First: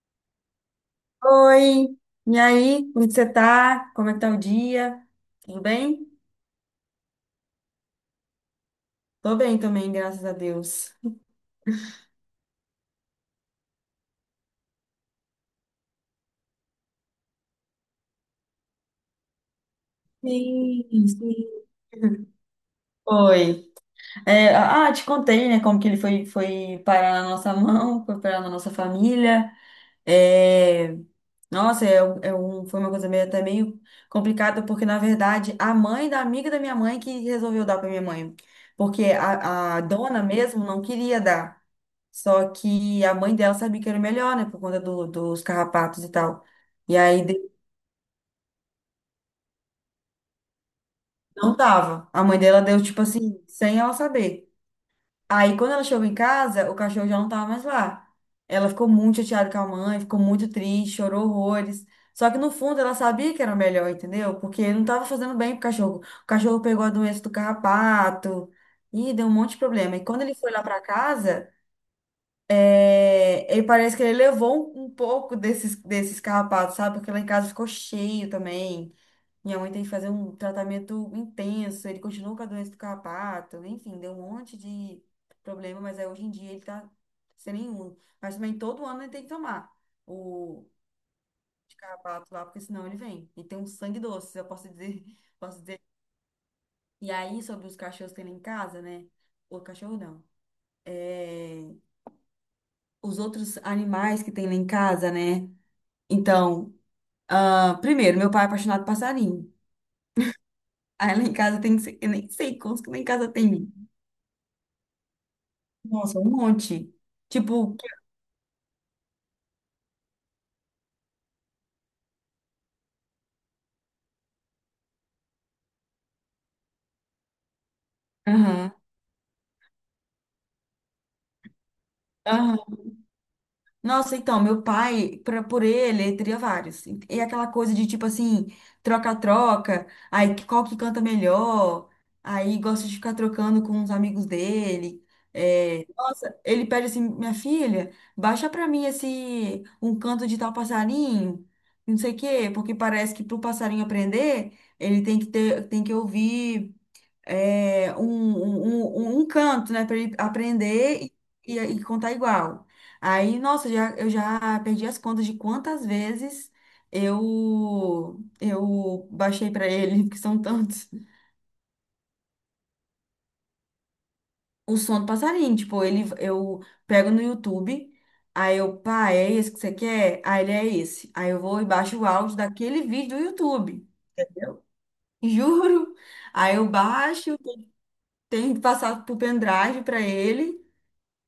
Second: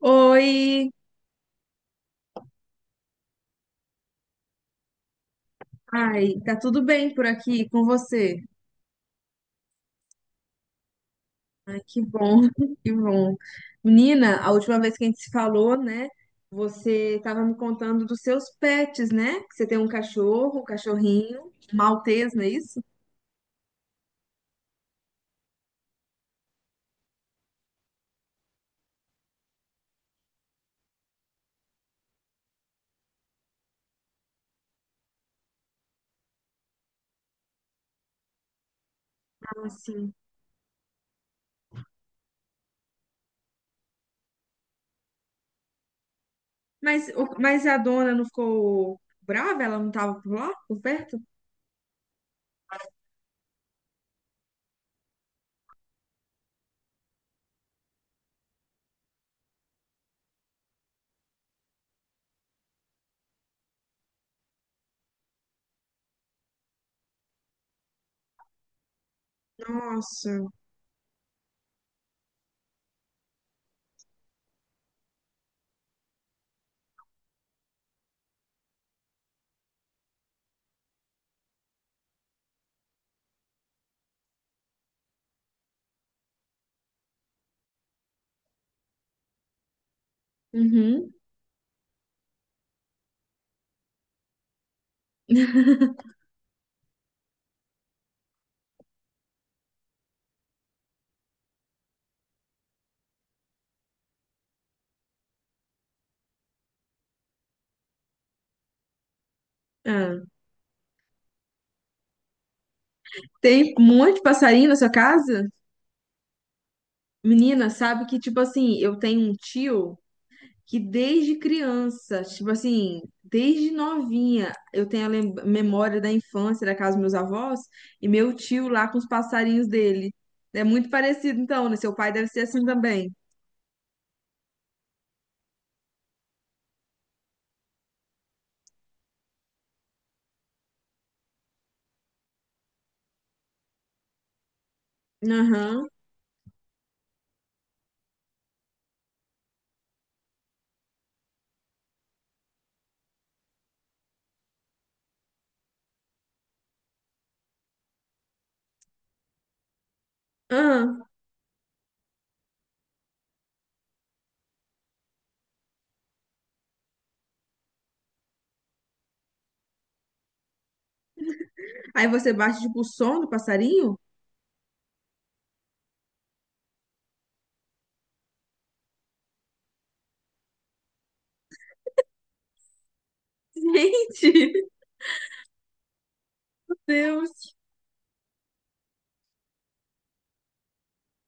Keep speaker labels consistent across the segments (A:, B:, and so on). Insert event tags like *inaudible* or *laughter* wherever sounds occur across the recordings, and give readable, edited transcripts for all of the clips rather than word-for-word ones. A: Oi,
B: Oi, e aí? Como que você tá? Como é que tá o dia? Tudo bem?
A: ai, tá tudo bem por aqui com você?
B: Tô bem também, graças a Deus.
A: Ai, que bom, *laughs* que bom. Menina, a última vez que a gente se falou, né? Você tava me contando dos seus pets, né? Que você tem um cachorro, um
B: Sim,
A: cachorrinho,
B: sim.
A: um maltês, não é isso?
B: Oi. É, te contei, né, como que ele foi parar na nossa mão, foi parar na nossa família. É, nossa, foi uma coisa meio, até meio complicada, porque, na verdade, a mãe da amiga da minha mãe que resolveu dar pra minha mãe. Porque
A: Ah,
B: a
A: sim.
B: dona mesmo não queria dar. Só que a mãe dela sabia que era melhor, né? Por conta dos carrapatos e tal. E
A: Mas,
B: aí
A: o- mas a dona não ficou brava? Ela não tava por lá, por perto?
B: não dava. A mãe dela deu, tipo assim, sem ela saber. Aí quando ela chegou em casa, o cachorro já não tava mais lá. Ela ficou muito chateada com a mãe, ficou muito triste, chorou horrores. Só que no fundo ela sabia que era melhor, entendeu? Porque não tava fazendo bem pro cachorro. O cachorro pegou a doença do carrapato e deu um monte de problema. E quando ele
A: Nossa.
B: foi lá pra casa. É, ele parece que ele levou um pouco desses carrapatos, sabe? Porque lá em casa ficou cheio também. Minha mãe tem que fazer um tratamento intenso. Ele continuou com a doença do carrapato. Enfim, deu um monte de problema, mas aí hoje em dia ele tá sem nenhum. Mas também todo ano ele tem que tomar o
A: Uhum.
B: de carrapato lá, porque senão ele vem. E tem um sangue doce, eu posso dizer, *laughs* posso dizer.
A: *laughs*
B: E aí, sobre os cachorros que tem lá em casa, né? O cachorro não. É, os outros animais que tem lá em casa, né? Então, primeiro, meu pai é apaixonado por passarinho.
A: Ah,
B: Aí lá em casa tem, eu nem sei quantos que lá em casa tem.
A: tem um monte de passarinho na sua casa?
B: Nossa, um monte.
A: Menina,
B: Tipo,
A: sabe que, tipo assim, eu tenho um tio. Que desde criança, tipo assim, desde novinha, eu tenho a memória da infância da casa dos meus avós e meu tio
B: aham,
A: lá com os passarinhos dele. É muito parecido, então, né? Seu pai deve ser assim
B: aham.
A: também.
B: Nossa, então, meu pai, por ele, teria vários. E aquela coisa de, tipo assim, troca-troca, aí qual que canta melhor, aí gosta de ficar trocando com os amigos dele. É,
A: Aham.
B: nossa, ele pede assim, minha filha, baixa pra mim esse, um canto de tal passarinho, não sei o quê, porque parece que pro passarinho aprender, ele tem que ter, tem que ouvir um canto, né, para ele
A: Aham.
B: aprender e contar igual. Aí, nossa, eu já perdi as contas de quantas vezes eu baixei para ele, *laughs* que são tantos.
A: Aí você bate, tipo, o som do passarinho?
B: O som do passarinho, tipo, ele eu pego no YouTube, aí eu, pá, é esse que você quer? Aí ele é esse. Aí eu vou e baixo o áudio daquele vídeo do YouTube.
A: Gente,
B: Entendeu?
A: *laughs*
B: *laughs* Juro. Aí eu
A: meu
B: baixo,
A: Deus.
B: tenho que passar pro pendrive para ele.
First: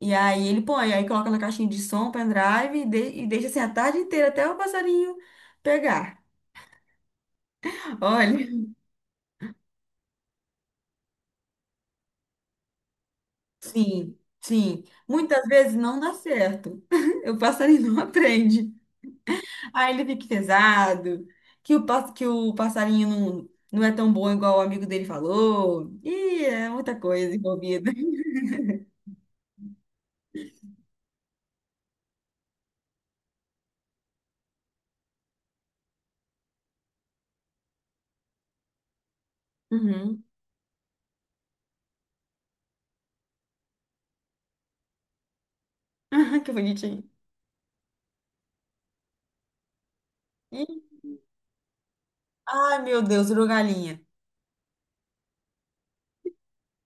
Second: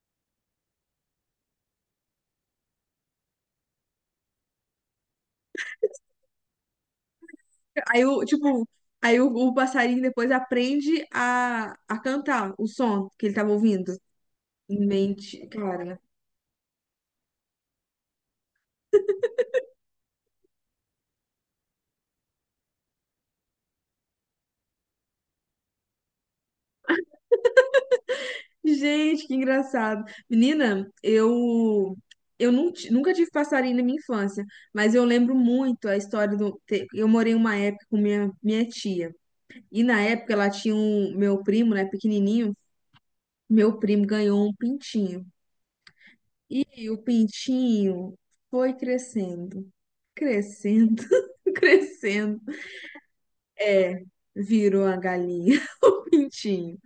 B: E aí ele põe, aí coloca na caixinha de som, pendrive e deixa assim a tarde inteira até o passarinho pegar.
A: Aí, o,
B: Olha,
A: tipo, aí o passarinho depois aprende a cantar o som que ele tava
B: *laughs*
A: ouvindo.
B: sim, sim.
A: Mente,
B: Muitas vezes
A: cara.
B: não dá certo. *laughs* O passarinho não aprende. Aí ele fica pesado, que o passarinho não é tão bom igual o amigo dele falou. Ih, é muita coisa envolvida. *laughs*
A: Gente, que engraçado. Menina, eu nunca tive passarinho na minha infância, mas eu lembro muito a história. Eu morei uma época com minha tia. E na
B: Uhum.
A: época ela tinha um. Meu primo, né, pequenininho, meu primo ganhou um pintinho.
B: *laughs* Que
A: E o
B: bonitinho.
A: pintinho foi crescendo,
B: Ih,
A: crescendo, *laughs* crescendo.
B: ai, meu Deus, virou galinha.
A: É, virou a galinha. Pintinho.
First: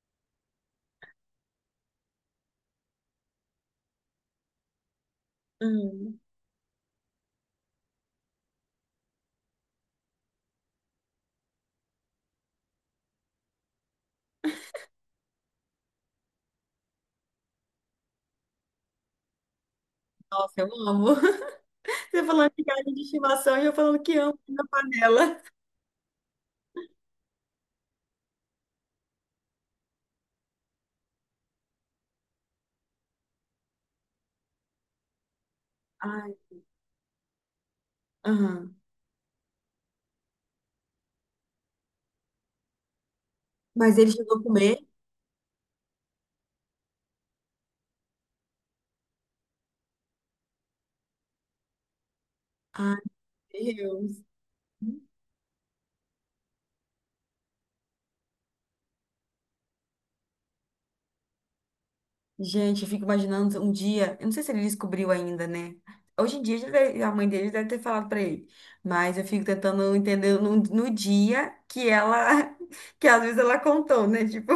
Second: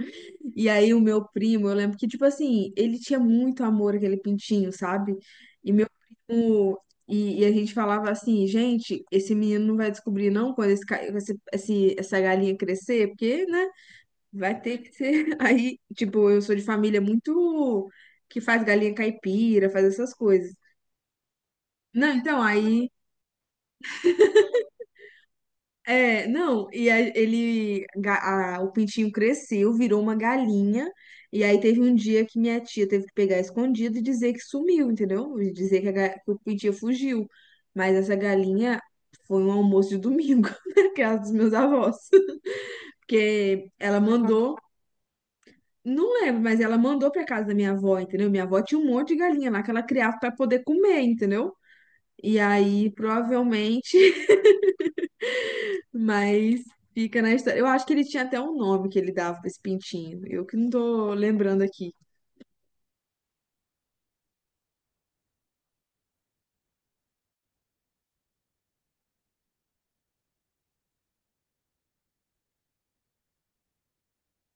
A: E aí o meu primo, eu lembro que, tipo assim, ele tinha muito amor aquele pintinho, sabe? E meu
B: Uhum.
A: primo. E a gente falava assim, gente, esse menino não vai descobrir não quando esse, ca- esse- essa galinha crescer, porque, né, vai ter que ser. *laughs* Aí, tipo, eu sou de família muito que faz galinha caipira, faz essas coisas.
B: Nossa, eu amo.
A: Não,
B: Você
A: então,
B: falando de
A: aí,
B: galinha de estimação e eu falando que amo na panela.
A: é, não, e aí o pintinho cresceu, virou uma galinha, e aí teve um dia que minha tia teve que pegar escondido e dizer que sumiu, entendeu? E dizer que
B: Ai,
A: o pintinho fugiu. Mas essa
B: aham.
A: galinha foi um almoço de domingo *laughs* na casa dos meus avós. Porque
B: Mas
A: ela
B: ele chegou a
A: mandou,
B: comer?
A: não lembro, mas ela mandou pra casa da minha avó, entendeu? Minha avó tinha um monte de galinha lá que ela criava pra poder comer, entendeu? E aí,
B: Ai,
A: provavelmente.
B: Deus.
A: Mas fica na história. Eu acho que ele tinha até um nome que ele dava pra esse pintinho. Eu que não tô lembrando aqui.
B: Gente, eu fico imaginando um dia. Eu não sei se ele descobriu ainda, né? Hoje em dia a mãe dele deve ter falado pra ele. Mas eu fico tentando entender no dia que ela. *laughs* Que às vezes ela contou, né? Tipo,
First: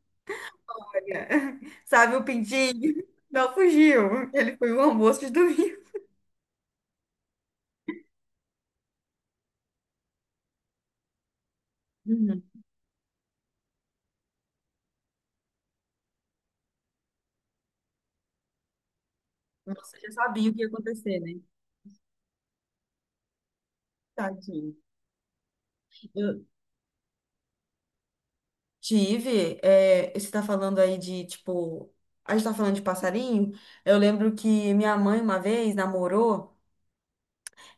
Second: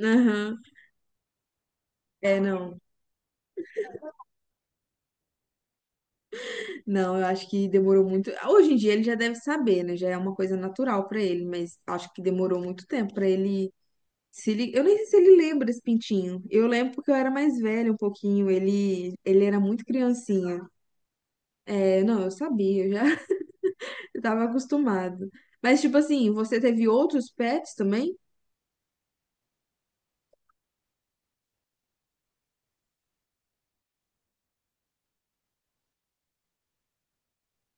A: Aham.
B: olha, *laughs* sabe o
A: É, não.
B: pintinho? Não fugiu. Ele foi o almoço de domingo.
A: Não, eu acho que demorou muito. Hoje em dia ele já deve saber, né? Já é uma coisa natural pra ele, mas acho que
B: Uhum.
A: demorou muito tempo pra ele se li... Eu nem sei se ele lembra desse pintinho. Eu lembro porque eu era mais velha um pouquinho, ele era muito
B: Nossa, eu já sabia o
A: criancinha.
B: que ia acontecer, né?
A: É, não, eu sabia, eu já *laughs* eu tava
B: Tadinho.
A: acostumado. Mas tipo assim,
B: Eu,
A: você teve outros pets também?
B: Tive. Você tá falando aí de, tipo, a gente tá falando de passarinho. Eu lembro que minha mãe uma vez namorou,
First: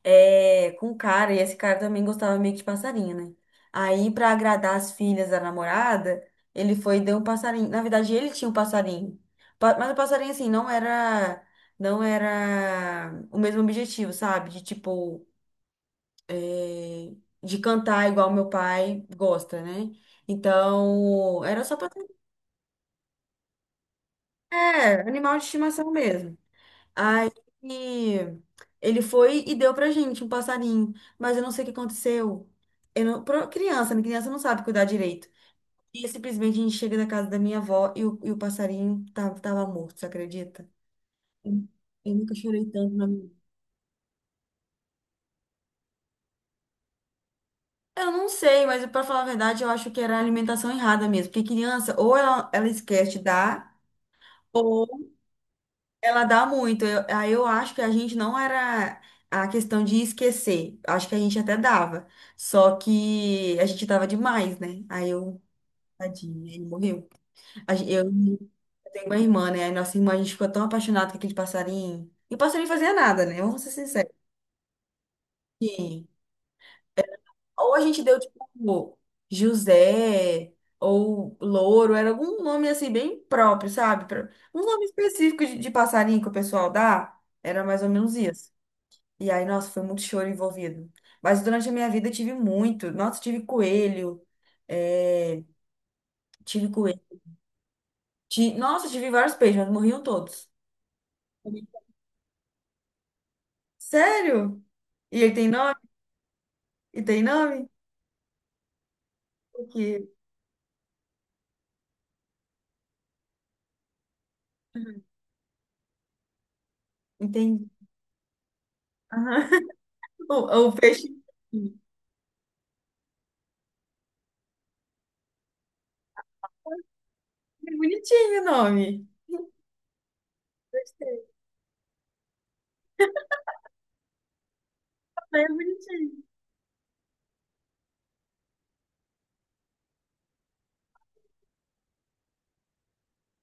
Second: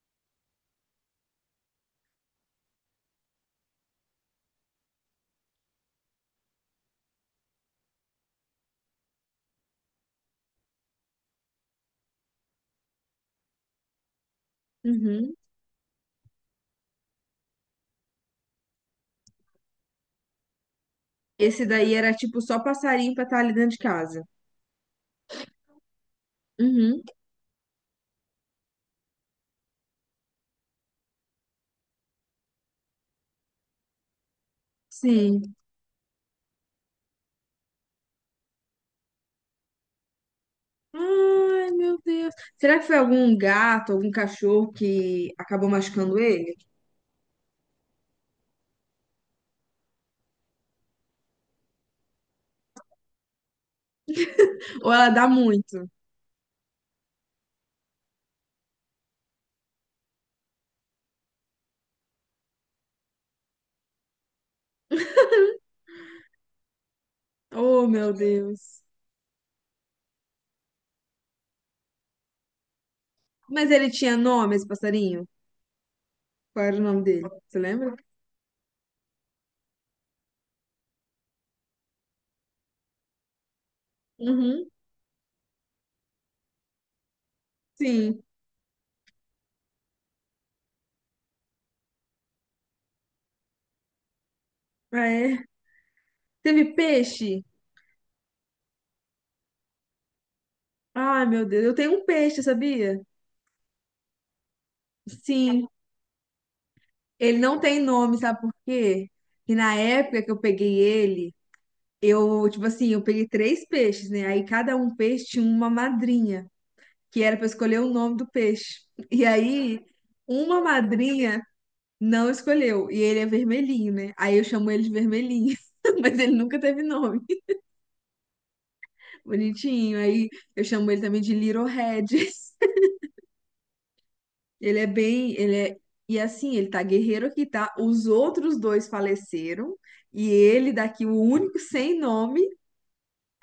B: com um cara, e esse cara também gostava meio que de passarinho, né? Aí, pra agradar as filhas da namorada, ele foi e deu um passarinho. Na verdade, ele tinha um passarinho. Mas o passarinho, assim, não era o mesmo objetivo, sabe? De, tipo,
A: Uhum.
B: é, de cantar igual meu pai gosta, né? Então,
A: Esse
B: era só pra.
A: daí era tipo só passarinho pra estar ali dentro de casa.
B: É, animal de estimação mesmo.
A: Uhum,
B: Aí ele foi e deu pra gente um passarinho, mas eu não sei o que aconteceu. Eu não, criança, né? Criança não sabe cuidar direito.
A: sim.
B: E simplesmente a gente chega na casa da minha avó e o passarinho tava morto, você acredita? Eu,
A: Ai, meu
B: eu
A: Deus.
B: nunca chorei
A: Será que
B: tanto
A: foi
B: na minha
A: algum
B: vida.
A: gato, algum cachorro que acabou machucando ele?
B: Eu não sei, mas pra falar a verdade, eu acho que era a alimentação errada mesmo. Porque criança, ou ela esquece de dar.
A: Ou ela dá muito?
B: Ela dá muito. Aí eu acho que a gente não era a questão de esquecer. Acho que a gente até dava. Só que a gente dava demais, né? Tadinho, ele morreu. A
A: Oh,
B: gen- Eu,
A: meu Deus.
B: eu tenho uma irmã, né? Aí nossa irmã, a gente ficou tão apaixonado com aquele passarinho. E o passarinho fazia nada, né? Vamos
A: Mas
B: ser
A: ele
B: sinceros.
A: tinha nome, esse passarinho?
B: Sim.
A: Qual era o nome dele? Você
B: Ou a
A: lembra?
B: gente deu, tipo, José, ou Louro, era algum nome assim, bem próprio, sabe? Um
A: Uhum,
B: nome específico de passarinho que o pessoal dá. Era mais ou menos
A: sim.
B: isso. E aí, nossa, foi muito choro envolvido. Mas durante a minha vida eu tive muito. Nossa, tive coelho.
A: Ah, é.
B: é, Tive
A: Teve
B: coelho.
A: peixe?
B: Nossa, tive vários peixes, mas morriam todos.
A: Ai, meu Deus. Eu tenho um peixe, sabia?
B: Sério? E ele tem
A: Sim.
B: nome? E tem
A: Ele não
B: nome?
A: tem nome, sabe por quê? Que
B: O
A: na
B: Porque.
A: época que eu peguei ele. Eu, tipo assim, eu peguei três peixes, né? Aí cada um peixe tinha uma madrinha, que era pra
B: Entendi.
A: escolher o nome do peixe. E
B: Aham.
A: aí,
B: *laughs*
A: uma
B: O peixe.
A: madrinha não escolheu, e ele é vermelhinho, né? Aí eu chamo ele de vermelhinho, *laughs* mas ele nunca teve nome.
B: É bonitinho o nome.
A: Bonitinho. Aí eu chamo ele também
B: Gostei.
A: de Little Red. *laughs* Ele é bem,
B: É
A: ele é,
B: bonitinho.
A: E assim, ele tá guerreiro aqui, tá? Os outros dois faleceram, e ele daqui, o único sem nome,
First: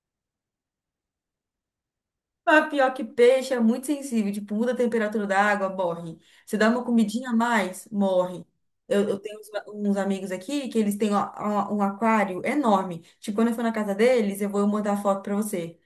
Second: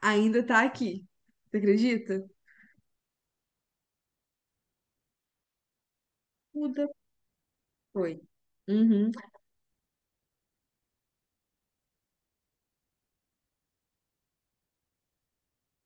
A: ainda tá aqui. Você acredita?
B: Mas pior que peixe é muito sensível, tipo, muda a temperatura da água, morre. Você dá uma
A: Muda.
B: comidinha a mais,
A: Foi.
B: morre. Eu,
A: Uhum,
B: eu tenho uns amigos aqui que eles têm ó, ó, um aquário enorme. Tipo, quando eu for na casa deles, eu vou mandar foto pra você.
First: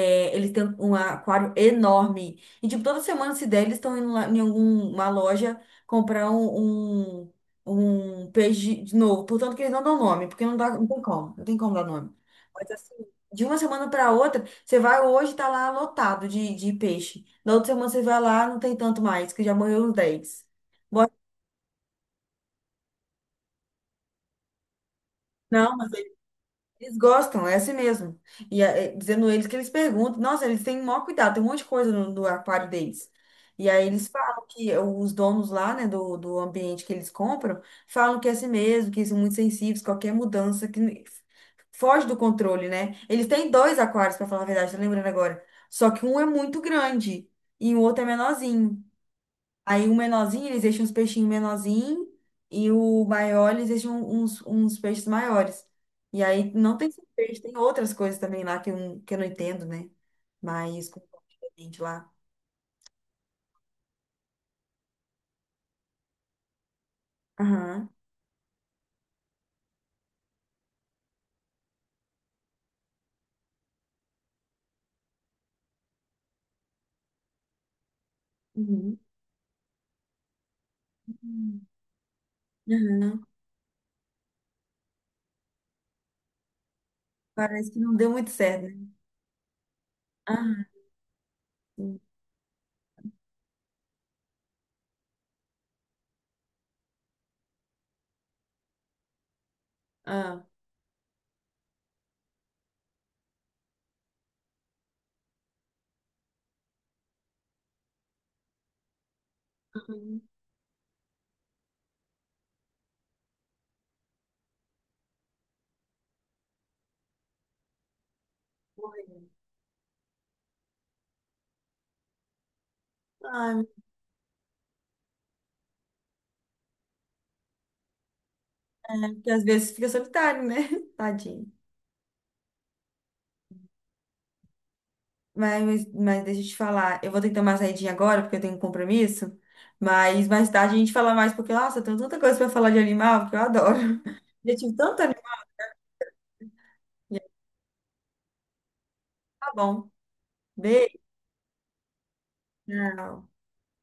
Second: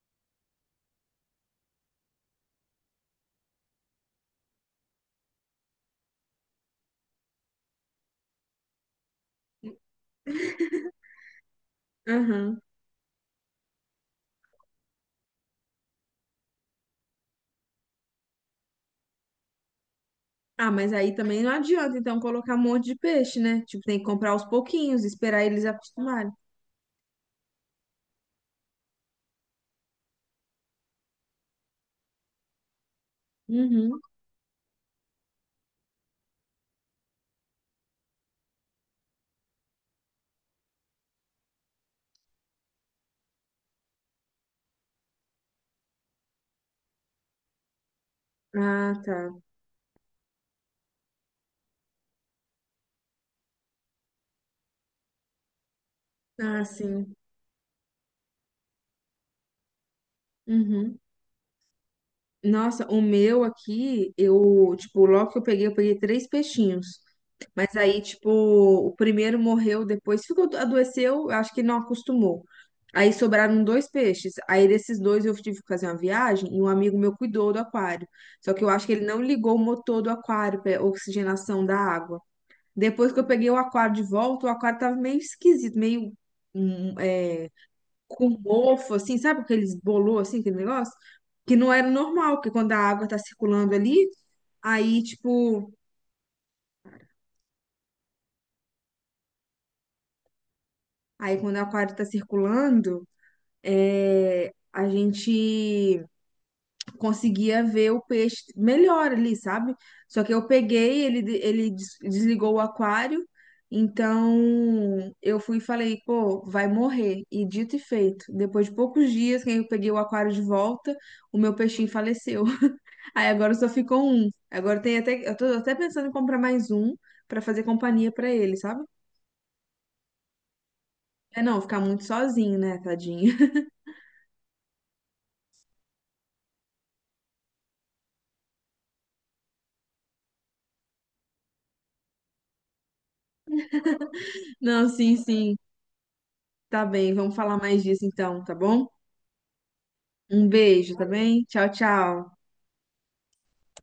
B: É, eles têm um aquário enorme. E, tipo, toda semana, se der, eles estão indo lá em alguma loja comprar um peixe de novo. Portanto, que eles não dão nome, porque não dá, não tem como. Não tem como dar nome.
A: aham.
B: Mas, assim, de uma semana para outra, você vai hoje, tá lá lotado de peixe. Na outra semana, você vai lá, não tem tanto mais, que já morreu uns 10.
A: Ah, mas
B: Bota,
A: aí também não adianta, então, colocar um monte de peixe, né? Tipo, tem que comprar aos pouquinhos, esperar eles
B: não,
A: acostumarem.
B: eles gostam, é assim mesmo. E é, dizendo eles que eles perguntam, nossa, eles têm o maior cuidado, tem um monte de coisa no aquário deles. E aí
A: Uhum.
B: eles falam que os donos lá, né, do ambiente que eles compram, falam que é assim mesmo, que são muito sensíveis, qualquer mudança que foge do controle, né? Eles têm dois aquários, para falar a verdade, tô lembrando agora. Só que um é muito grande e o outro é menorzinho.
A: Ah, tá.
B: Aí o menorzinho, eles deixam uns peixinhos menorzinhos e o maior, eles deixam uns peixes maiores. E aí
A: Ah,
B: não tem só
A: sim.
B: peixe, tem outras coisas também lá que eu não entendo, né? Mas
A: Uhum.
B: com gente lá.
A: Nossa, o meu aqui, eu, tipo, logo que eu peguei três peixinhos. Mas
B: Aham.
A: aí, tipo, o primeiro morreu, depois ficou, adoeceu, acho que não acostumou. Aí sobraram dois peixes. Aí desses dois eu tive que fazer uma viagem e um amigo meu cuidou do aquário. Só que eu acho que
B: Uhum.
A: ele não ligou o motor do aquário para oxigenação
B: Uhum.
A: da água. Depois que eu
B: Aham.
A: peguei o aquário de volta, o aquário tava meio esquisito, meio hum, é,
B: Parece que não deu
A: com
B: muito certo, né?
A: mofo, assim, sabe aqueles bolô, assim, aquele
B: Aham.
A: negócio? Que não era
B: Sim.
A: normal, porque quando a água tá circulando ali, aí, tipo,
B: Ah.
A: aí quando o aquário tá circulando. A gente conseguia ver o peixe melhor ali, sabe? Só
B: Uhum.
A: que eu peguei, ele, de- ele des- desligou o aquário, então eu fui e falei, pô, vai morrer. E dito e feito, depois de poucos
B: Morreu.
A: dias, quando eu peguei o aquário de volta, o meu peixinho faleceu. *laughs* Aí agora
B: Ai,
A: só ficou um. Agora tem até, eu tô até pensando em comprar mais um pra fazer companhia pra ele, sabe?
B: porque às vezes fica solitário, né? *laughs*
A: É
B: Tadinho.
A: não, ficar muito sozinho, né, tadinho? *laughs*
B: Mas deixa eu te falar, eu vou ter que tomar uma saidinha agora, porque eu tenho um compromisso. Mas mais tarde a gente fala mais, porque, nossa, eu tenho tanta coisa pra falar de animal que eu adoro. *laughs* Eu tive
A: Não,
B: tanto
A: sim,
B: animal.
A: sim. Tá bem, vamos falar mais disso então, tá bom?
B: Tá bom.
A: Um beijo,
B: Beijo.
A: tá bem? Tchau, tchau.
B: Tchau.